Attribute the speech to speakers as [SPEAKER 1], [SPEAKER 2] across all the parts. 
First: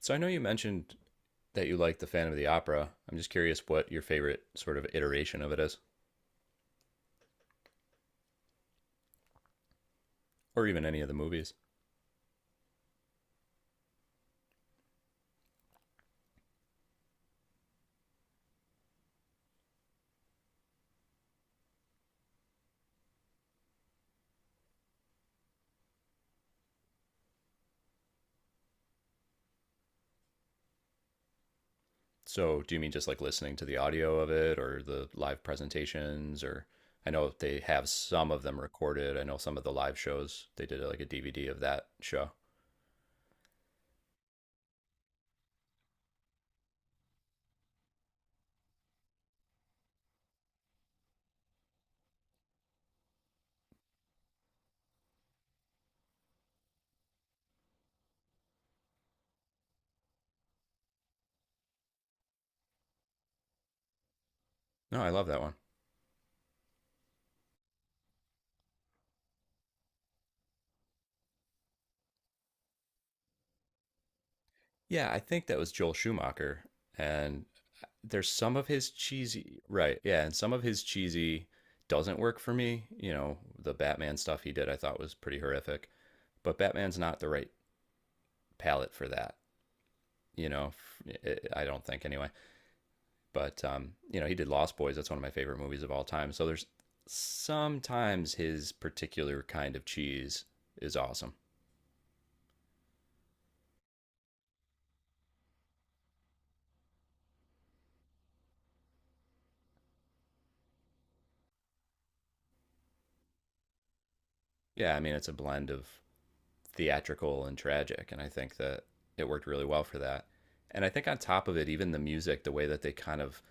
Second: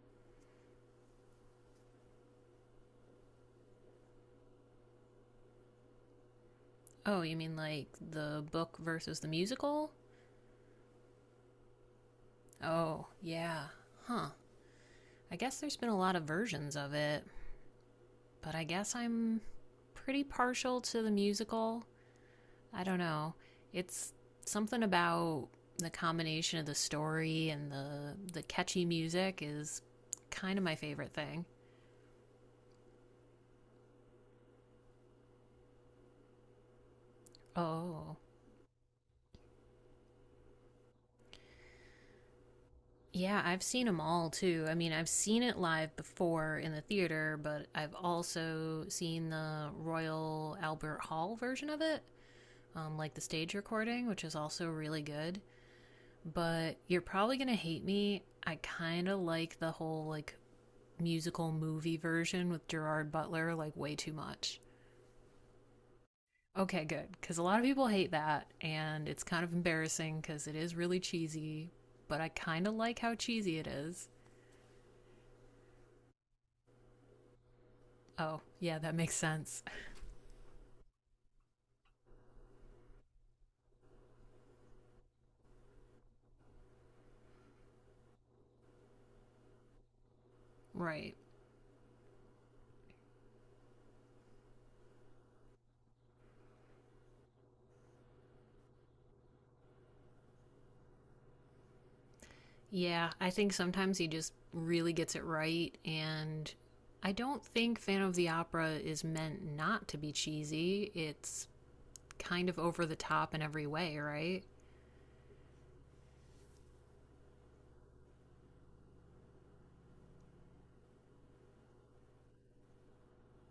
[SPEAKER 1] So I know you mentioned that you like the Phantom of the Opera. I'm just curious what your favorite sort of iteration of it is,
[SPEAKER 2] Oh, you mean like the book versus the musical?
[SPEAKER 1] or even any of the movies.
[SPEAKER 2] Oh, yeah. Huh. I guess there's been a lot of versions of it, but I guess I'm pretty partial to the musical. I don't know. It's something about the combination of the story and the catchy music is kind of my favorite thing.
[SPEAKER 1] So do you mean just like listening to the audio of it, or the live presentations, or I know they have
[SPEAKER 2] Oh,
[SPEAKER 1] some of them recorded. I know some of the live shows they did like a DVD of that show.
[SPEAKER 2] yeah, I've seen them all too. I mean, I've seen it live before in the theater, but I've also seen the Royal Albert Hall version of it, like the stage recording, which is also really good. But you're probably gonna hate me. I kind of like the whole like musical movie version with Gerard Butler like way too much.
[SPEAKER 1] No, I love that one.
[SPEAKER 2] Okay, good, because a lot of people hate that, and it's kind of embarrassing because it is really cheesy. But I kind of like how cheesy it is.
[SPEAKER 1] Yeah, I think that was Joel Schumacher, and there's
[SPEAKER 2] Oh,
[SPEAKER 1] some of
[SPEAKER 2] yeah,
[SPEAKER 1] his
[SPEAKER 2] that makes
[SPEAKER 1] cheesy
[SPEAKER 2] sense.
[SPEAKER 1] right yeah and some of his cheesy doesn't work for me, you know, the batman stuff he did, I thought was pretty horrific. But Batman's not the right palette for that, you know.
[SPEAKER 2] Right.
[SPEAKER 1] I don't think anyway. He did Lost Boys. That's one of my favorite movies of all time. So there's sometimes his particular kind of cheese is awesome.
[SPEAKER 2] Yeah, I think sometimes he just really gets it right. And I don't think Phantom of the Opera is meant not to be cheesy. It's kind of over the top in every way, right?
[SPEAKER 1] Yeah, I mean, it's a blend of theatrical and tragic, and I think that it worked really well for that. And I think on top of it, even the music, the way that they kind of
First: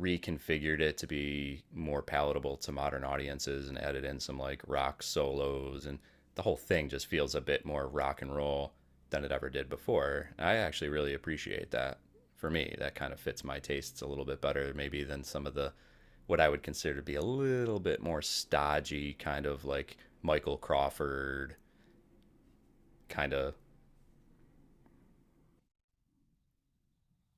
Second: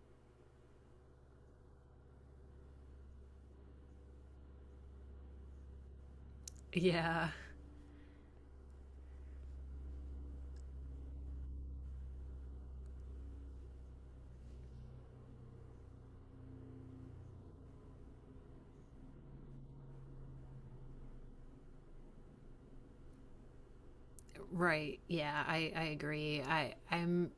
[SPEAKER 1] reconfigured it to be more palatable to modern audiences and added in some like rock solos and the whole thing just
[SPEAKER 2] Yeah,
[SPEAKER 1] feels a bit more rock and roll than it ever did before. And I actually really appreciate that. For me, that kind of fits my tastes a little bit better maybe than some of the what I would consider to be a little bit more stodgy kind of like Michael Crawford kind of.
[SPEAKER 2] right. Yeah, I agree. I'm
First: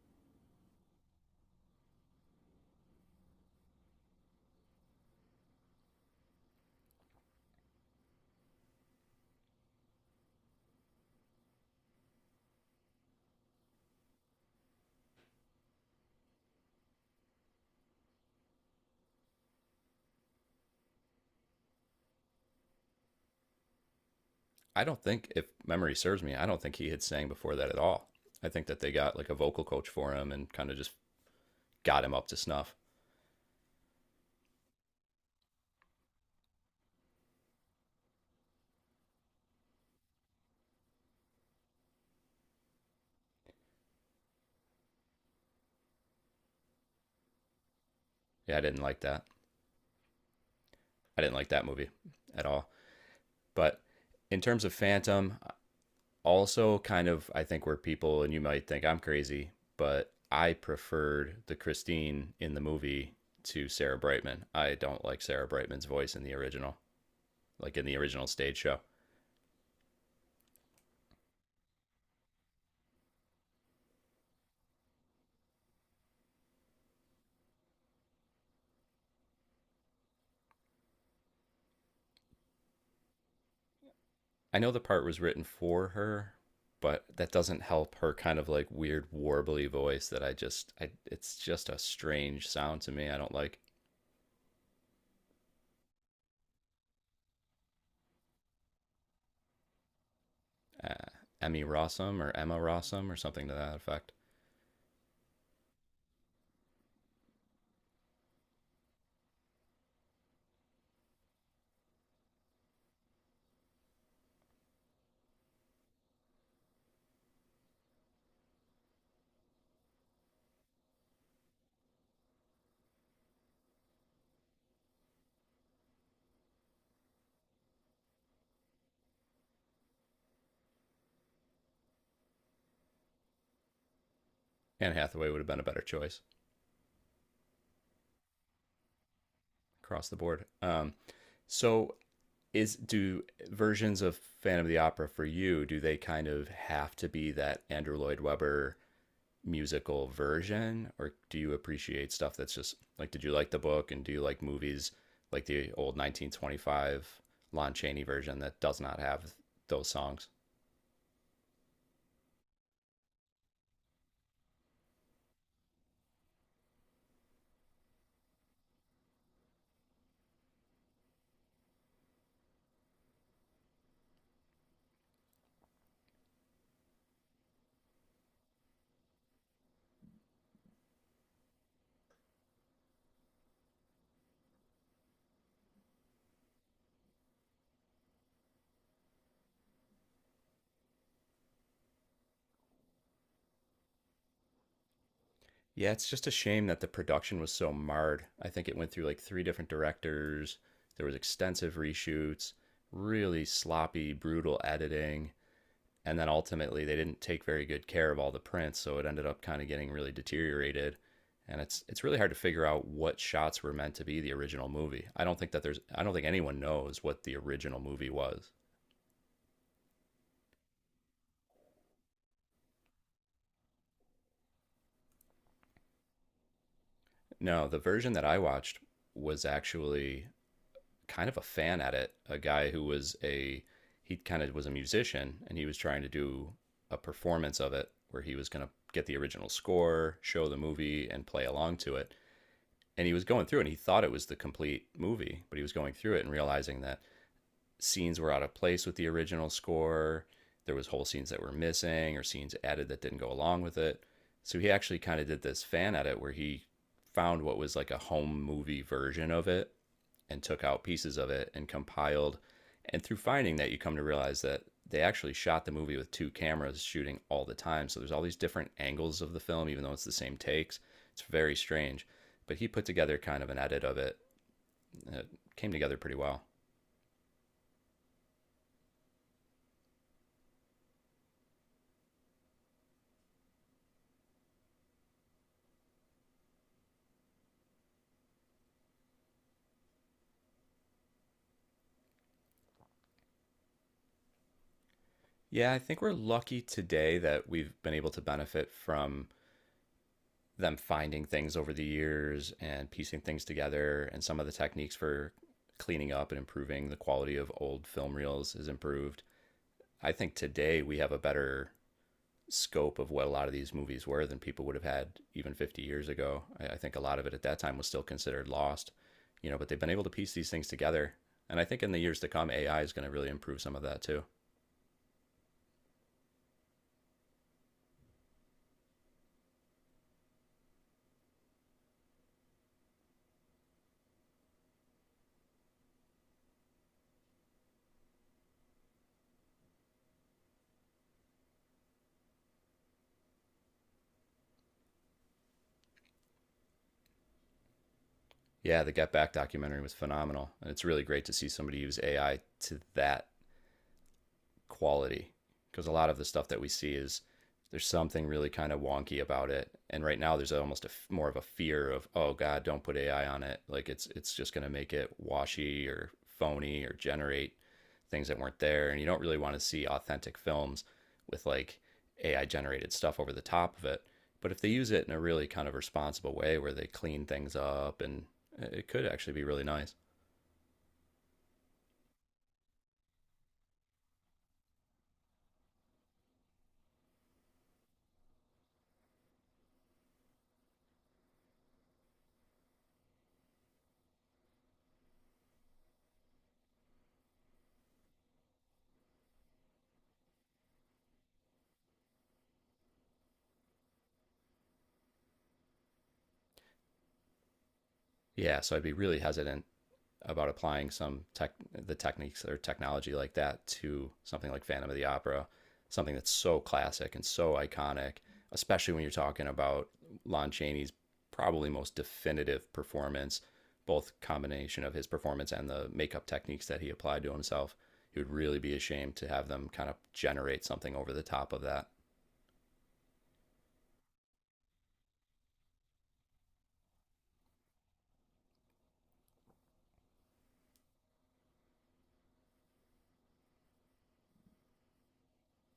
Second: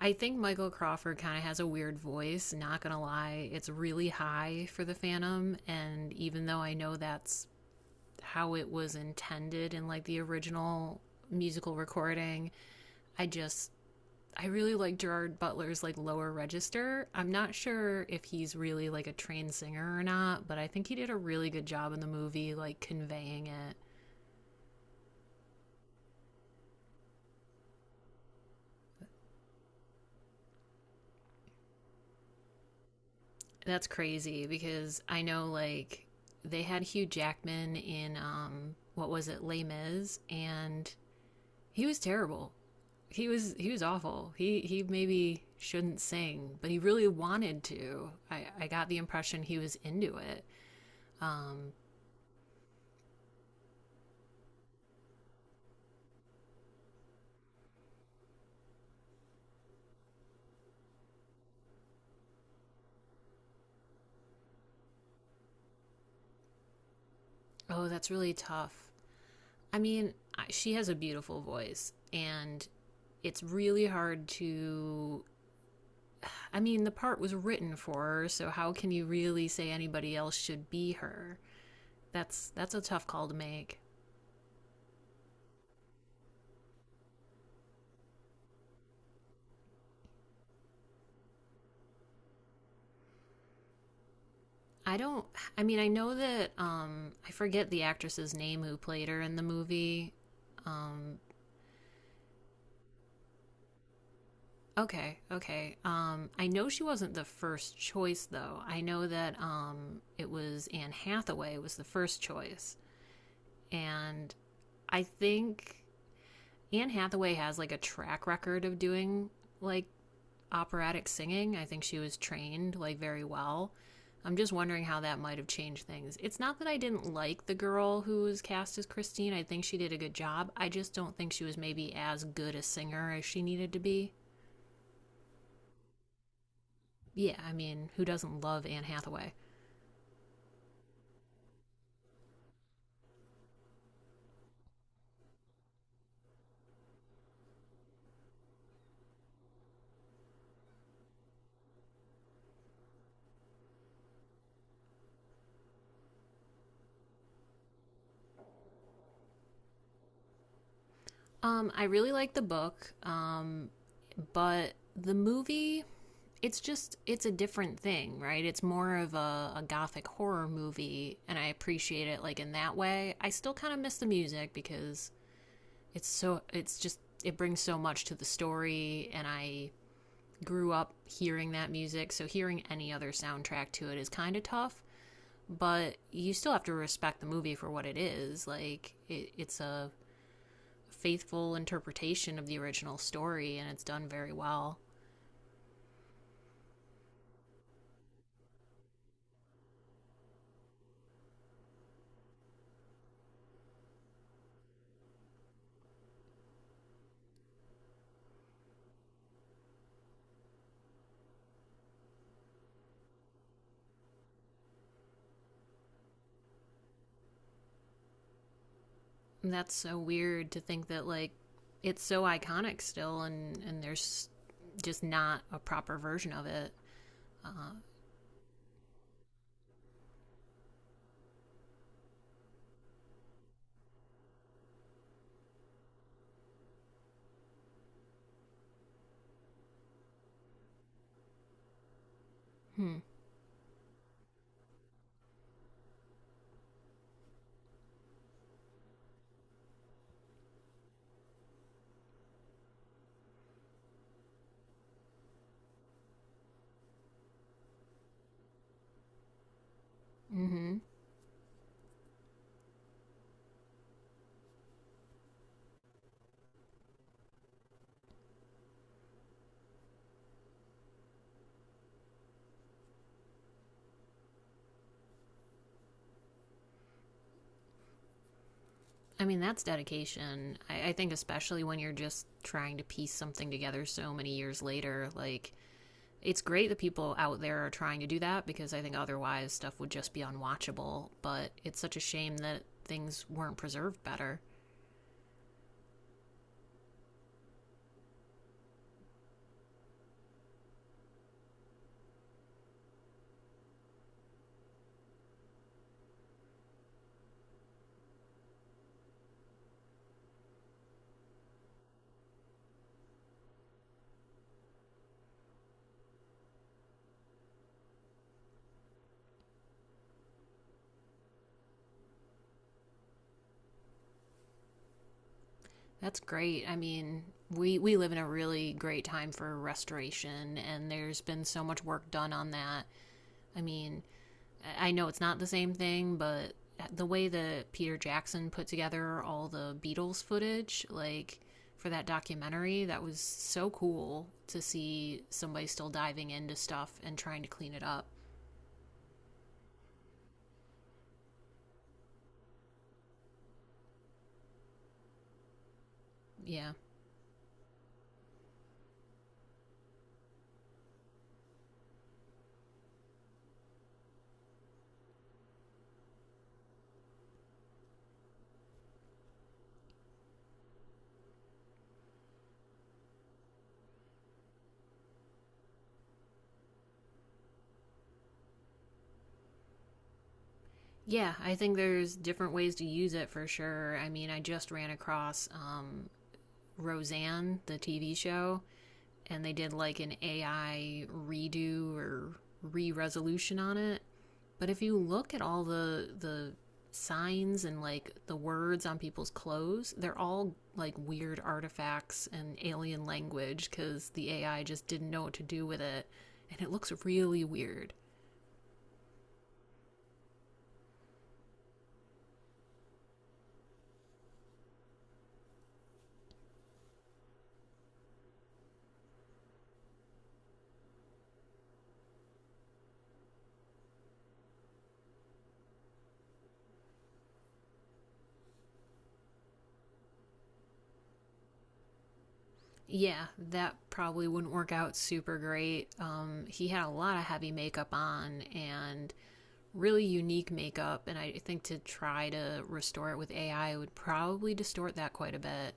[SPEAKER 2] I think Michael Crawford kind of has a weird voice, not gonna lie. It's really high for the Phantom, and even though I know that's how it was intended in like the original musical recording, I just I really like Gerard Butler's like lower register. I'm not sure if he's really like a trained singer or not, but I think he did a really good job in the movie like conveying it.
[SPEAKER 1] I don't think, if memory serves me, I don't think he had sang before that at all. I think that they got like a vocal coach for him and kind of just got him up to snuff.
[SPEAKER 2] That's crazy because I know like they had Hugh Jackman in what was it, Les Mis, and he was terrible. He was awful. He maybe shouldn't sing, but he really wanted to. I
[SPEAKER 1] Yeah, I
[SPEAKER 2] I
[SPEAKER 1] didn't
[SPEAKER 2] got the
[SPEAKER 1] like that.
[SPEAKER 2] impression he was into it.
[SPEAKER 1] I didn't like that
[SPEAKER 2] Um
[SPEAKER 1] movie at all. But in terms of Phantom, also kind of I think we're people and you might think I'm crazy, but I preferred the Christine in the movie to Sarah Brightman. I don't like Sarah Brightman's voice in the original, like in
[SPEAKER 2] oh,
[SPEAKER 1] the
[SPEAKER 2] that's
[SPEAKER 1] original
[SPEAKER 2] really
[SPEAKER 1] stage
[SPEAKER 2] tough.
[SPEAKER 1] show.
[SPEAKER 2] I mean, she has a beautiful voice, and it's really hard to. I mean, the part was written for her, so how can you really say anybody else should be her? That's a tough call to make.
[SPEAKER 1] I know the part was written for her, but that doesn't help her kind of like weird warbly voice that I just I it's just a strange sound to me. I don't like.
[SPEAKER 2] I don't. I mean, I know that. I forget the actress's name who played her in the movie.
[SPEAKER 1] uh,
[SPEAKER 2] Um,
[SPEAKER 1] Emmy Rossum or Emma Rossum or something to that effect.
[SPEAKER 2] okay, okay. I know she wasn't the first choice though. I know that it was Anne Hathaway was the first choice, and I think Anne Hathaway has like a track record of doing like operatic singing. I think she was trained like very well. I'm just wondering how that might have changed things. It's not that I didn't like the girl who was cast as Christine. I think she did a good job. I just don't think she was maybe as good a singer as she needed to be.
[SPEAKER 1] Anne Hathaway would have been a better choice
[SPEAKER 2] Yeah, I mean, who doesn't love Anne Hathaway?
[SPEAKER 1] across the board. So is do versions of Phantom of the Opera for you? Do they kind of have to be that Andrew Lloyd Webber musical version, or do you appreciate stuff that's just like? Did you like the book, and do you like movies like the old 1925 Lon Chaney version that does not have those songs?
[SPEAKER 2] I really like the book, but the movie it's just it's a different thing, right? It's more of a gothic horror movie, and I appreciate it like in that way. I still kind of miss the music because it's so it's just it brings so much to the story, and I grew up hearing that music, so hearing any other soundtrack to it is kind of tough. But you still have to respect the movie for what it is. Like it's a faithful interpretation of the original story, and it's done very well.
[SPEAKER 1] Yeah, it's just a shame that the production was so marred. I think it went through like three different directors. There was extensive reshoots, really sloppy, brutal editing, and then ultimately they didn't take very good care of all the prints, so it ended up kind of getting really deteriorated. And it's really hard to figure out what shots were meant to be the original movie. I don't think that there's I don't think anyone knows what the original movie was.
[SPEAKER 2] That's so weird to think that like it's so iconic still, and there's just not a proper version of it.
[SPEAKER 1] No,
[SPEAKER 2] Uh,
[SPEAKER 1] the version that I watched was actually kind of a fan at it, a guy who was a he kind of was a musician and he was trying to do a performance of it where he was going to get the original score, show the movie and play along to it.
[SPEAKER 2] hmm.
[SPEAKER 1] And he was going through and he thought it was the complete movie, but he was going through it and realizing that scenes were out of place with the original score. There was whole scenes that were missing or scenes added that didn't go along with it. So he actually kind of did this fan edit where he found what was like a home movie version of it and took
[SPEAKER 2] Mm-hmm.
[SPEAKER 1] out pieces of it and compiled. And through finding that, you come to realize that they actually shot the movie with two cameras shooting all the time. So there's all these different angles of the film, even though it's the same takes. It's very strange. But he put together kind of an edit of it. It came together pretty well.
[SPEAKER 2] I mean, that's dedication. I think especially when you're just trying to piece something together so many years later, like it's great that people out there are trying to do that because I think otherwise stuff would just be unwatchable. But it's such a shame that things weren't preserved better.
[SPEAKER 1] Yeah, I think we're lucky today that we've been able to benefit from them finding things over the years and piecing things together. And some of the techniques for cleaning up and improving the quality of old film reels is improved. I think today we have a better scope of what a lot of these movies were than people would have had even 50 years ago. I think a lot of it at that time was still considered lost, you know, but they've been able to piece these things together. And I think in the years to come, AI is going to really improve some of that too.
[SPEAKER 2] That's great. I mean, we live in a really great time for restoration, and there's been so much work done on that. I mean, I know it's not the same thing, but the way that Peter Jackson put together all the Beatles footage like for that documentary, that was so cool to see somebody still diving into stuff and trying to clean it up.
[SPEAKER 1] Yeah, the Get Back documentary was phenomenal, and it's really great to see somebody use AI to that quality because a lot of the stuff that we
[SPEAKER 2] Yeah.
[SPEAKER 1] see is there's something really kind of wonky about it. And right now there's almost a more of a fear of, oh god, don't put AI on it, like it's just going to make it washy or phony or generate things that weren't there, and you don't really want to see authentic films with like AI generated stuff over the top of it. But if they use it in a really kind of responsible way where they clean things up and it could actually be really nice.
[SPEAKER 2] Yeah, I think there's different ways to use it for sure. I mean, I just ran across Roseanne, the TV show, and they did like an AI redo or re-resolution on it. But if you look at all the signs and like the words on people's clothes, they're all like weird artifacts and alien language cuz the AI just didn't know what to do with it, and it looks really weird.
[SPEAKER 1] Yeah, so I'd be really hesitant about applying some tech the techniques or technology like that to something like Phantom of the Opera, something that's so classic and so iconic, especially when you're talking about Lon Chaney's probably most definitive performance, both combination of his performance and the makeup techniques that he applied to himself. It would really be a shame to have them kind of generate something over the top of that.
[SPEAKER 2] Yeah, that probably wouldn't work out super great. He had a lot of heavy makeup on and really unique makeup, and I think to try to restore it with AI would probably distort that quite a bit.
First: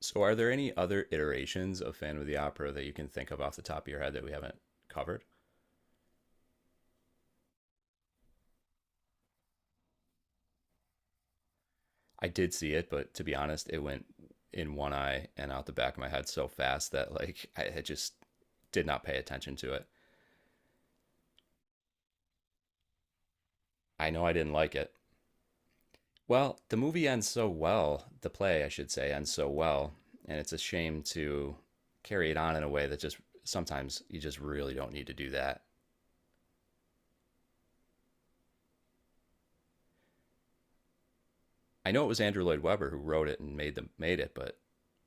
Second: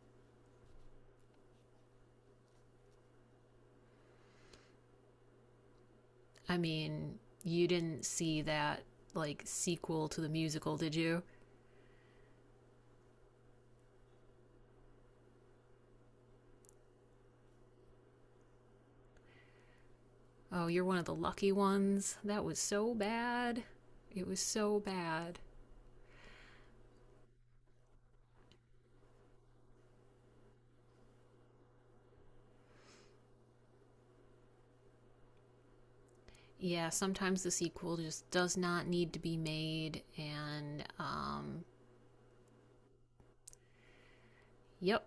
[SPEAKER 1] So, are there any other iterations of Phantom of the Opera that you can think of off the top of your head that we haven't covered?
[SPEAKER 2] I mean, you didn't see that like sequel to the musical, did you?
[SPEAKER 1] I did see it, but to be honest, it went in one eye and out the back of my head so fast that like I had just did not pay attention to it.
[SPEAKER 2] Oh, you're one of the lucky ones. That was so bad.
[SPEAKER 1] I know
[SPEAKER 2] It
[SPEAKER 1] I
[SPEAKER 2] was
[SPEAKER 1] didn't like
[SPEAKER 2] so
[SPEAKER 1] it.
[SPEAKER 2] bad.
[SPEAKER 1] Well, the movie ends so well, the play I should say ends so well, and it's a shame to carry it on in a way that just sometimes you just really don't need to do that.
[SPEAKER 2] Yeah, sometimes the sequel just does not need to be made, and
[SPEAKER 1] I know it was Andrew Lloyd Webber who wrote it and made the made it, but
[SPEAKER 2] yep,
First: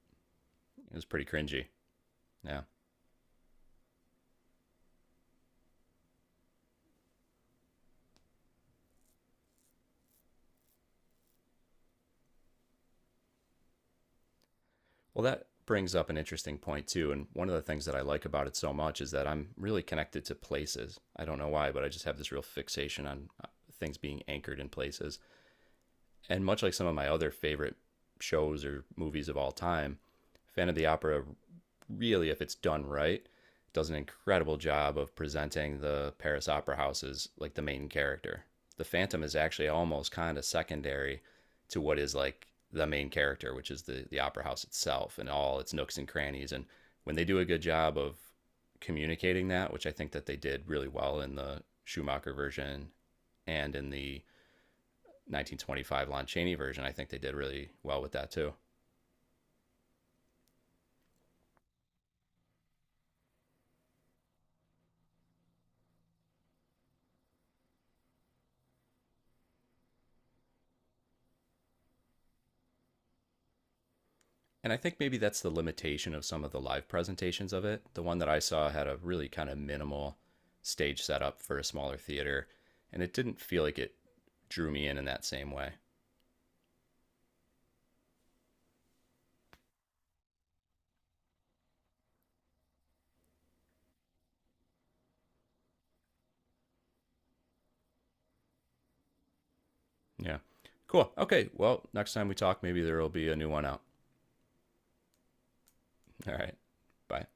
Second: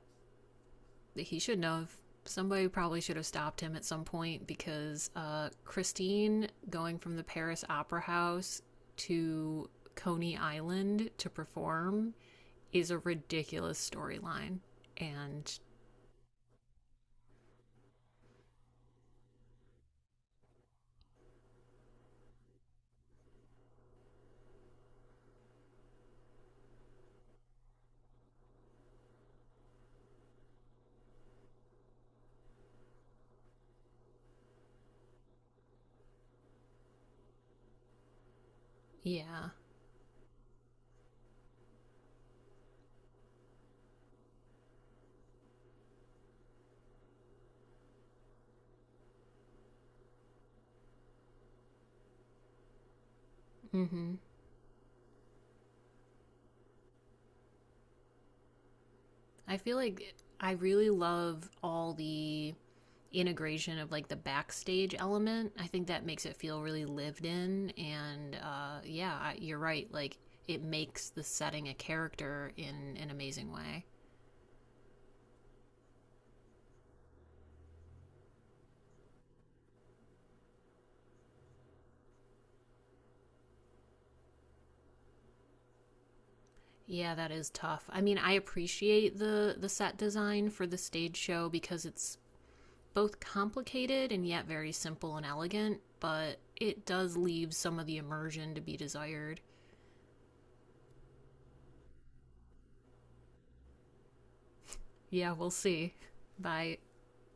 [SPEAKER 1] it was pretty
[SPEAKER 2] he should
[SPEAKER 1] cringy.
[SPEAKER 2] not have.
[SPEAKER 1] Yeah.
[SPEAKER 2] Somebody probably should have stopped him at some point because Christine going from the Paris Opera House to Coney Island to perform is a ridiculous storyline.
[SPEAKER 1] Well, that
[SPEAKER 2] And
[SPEAKER 1] brings up an interesting point too. And one of the things that I like about it so much is that I'm really connected to places. I don't know why, but I just have this real fixation on things being anchored in places and much like some of my other favorite shows or movies of all time, Fan of the Opera really, if it's done right, does an incredible job of presenting the Paris Opera House as like the main character. The Phantom is
[SPEAKER 2] yeah,
[SPEAKER 1] actually almost kind of secondary to what is like the main character, which is the opera house itself and all its nooks and crannies. And when they do a good job of communicating that, which I think that they did really well in the Schumacher version and in
[SPEAKER 2] hmm.
[SPEAKER 1] the 1925 Lon Chaney version. I think they did really well with that too.
[SPEAKER 2] I feel like I really love all the integration of like the backstage element. I think that makes it feel really lived in. And yeah, you're right. Like it makes the setting a character in an amazing way.
[SPEAKER 1] And I think maybe that's the limitation of some of the live presentations of it. The one that I saw had a really kind of minimal stage setup for a smaller theater, and it didn't feel like it drew me in that same way.
[SPEAKER 2] Yeah, that is tough. I mean, I appreciate the set design for the stage show because it's both complicated and yet very simple and elegant, but it does leave some of the immersion to be desired.
[SPEAKER 1] Yeah. Cool. Okay. Well, next time we talk, maybe there will be a new one out.
[SPEAKER 2] Yeah, we'll see.
[SPEAKER 1] All right.
[SPEAKER 2] Bye.
[SPEAKER 1] Bye.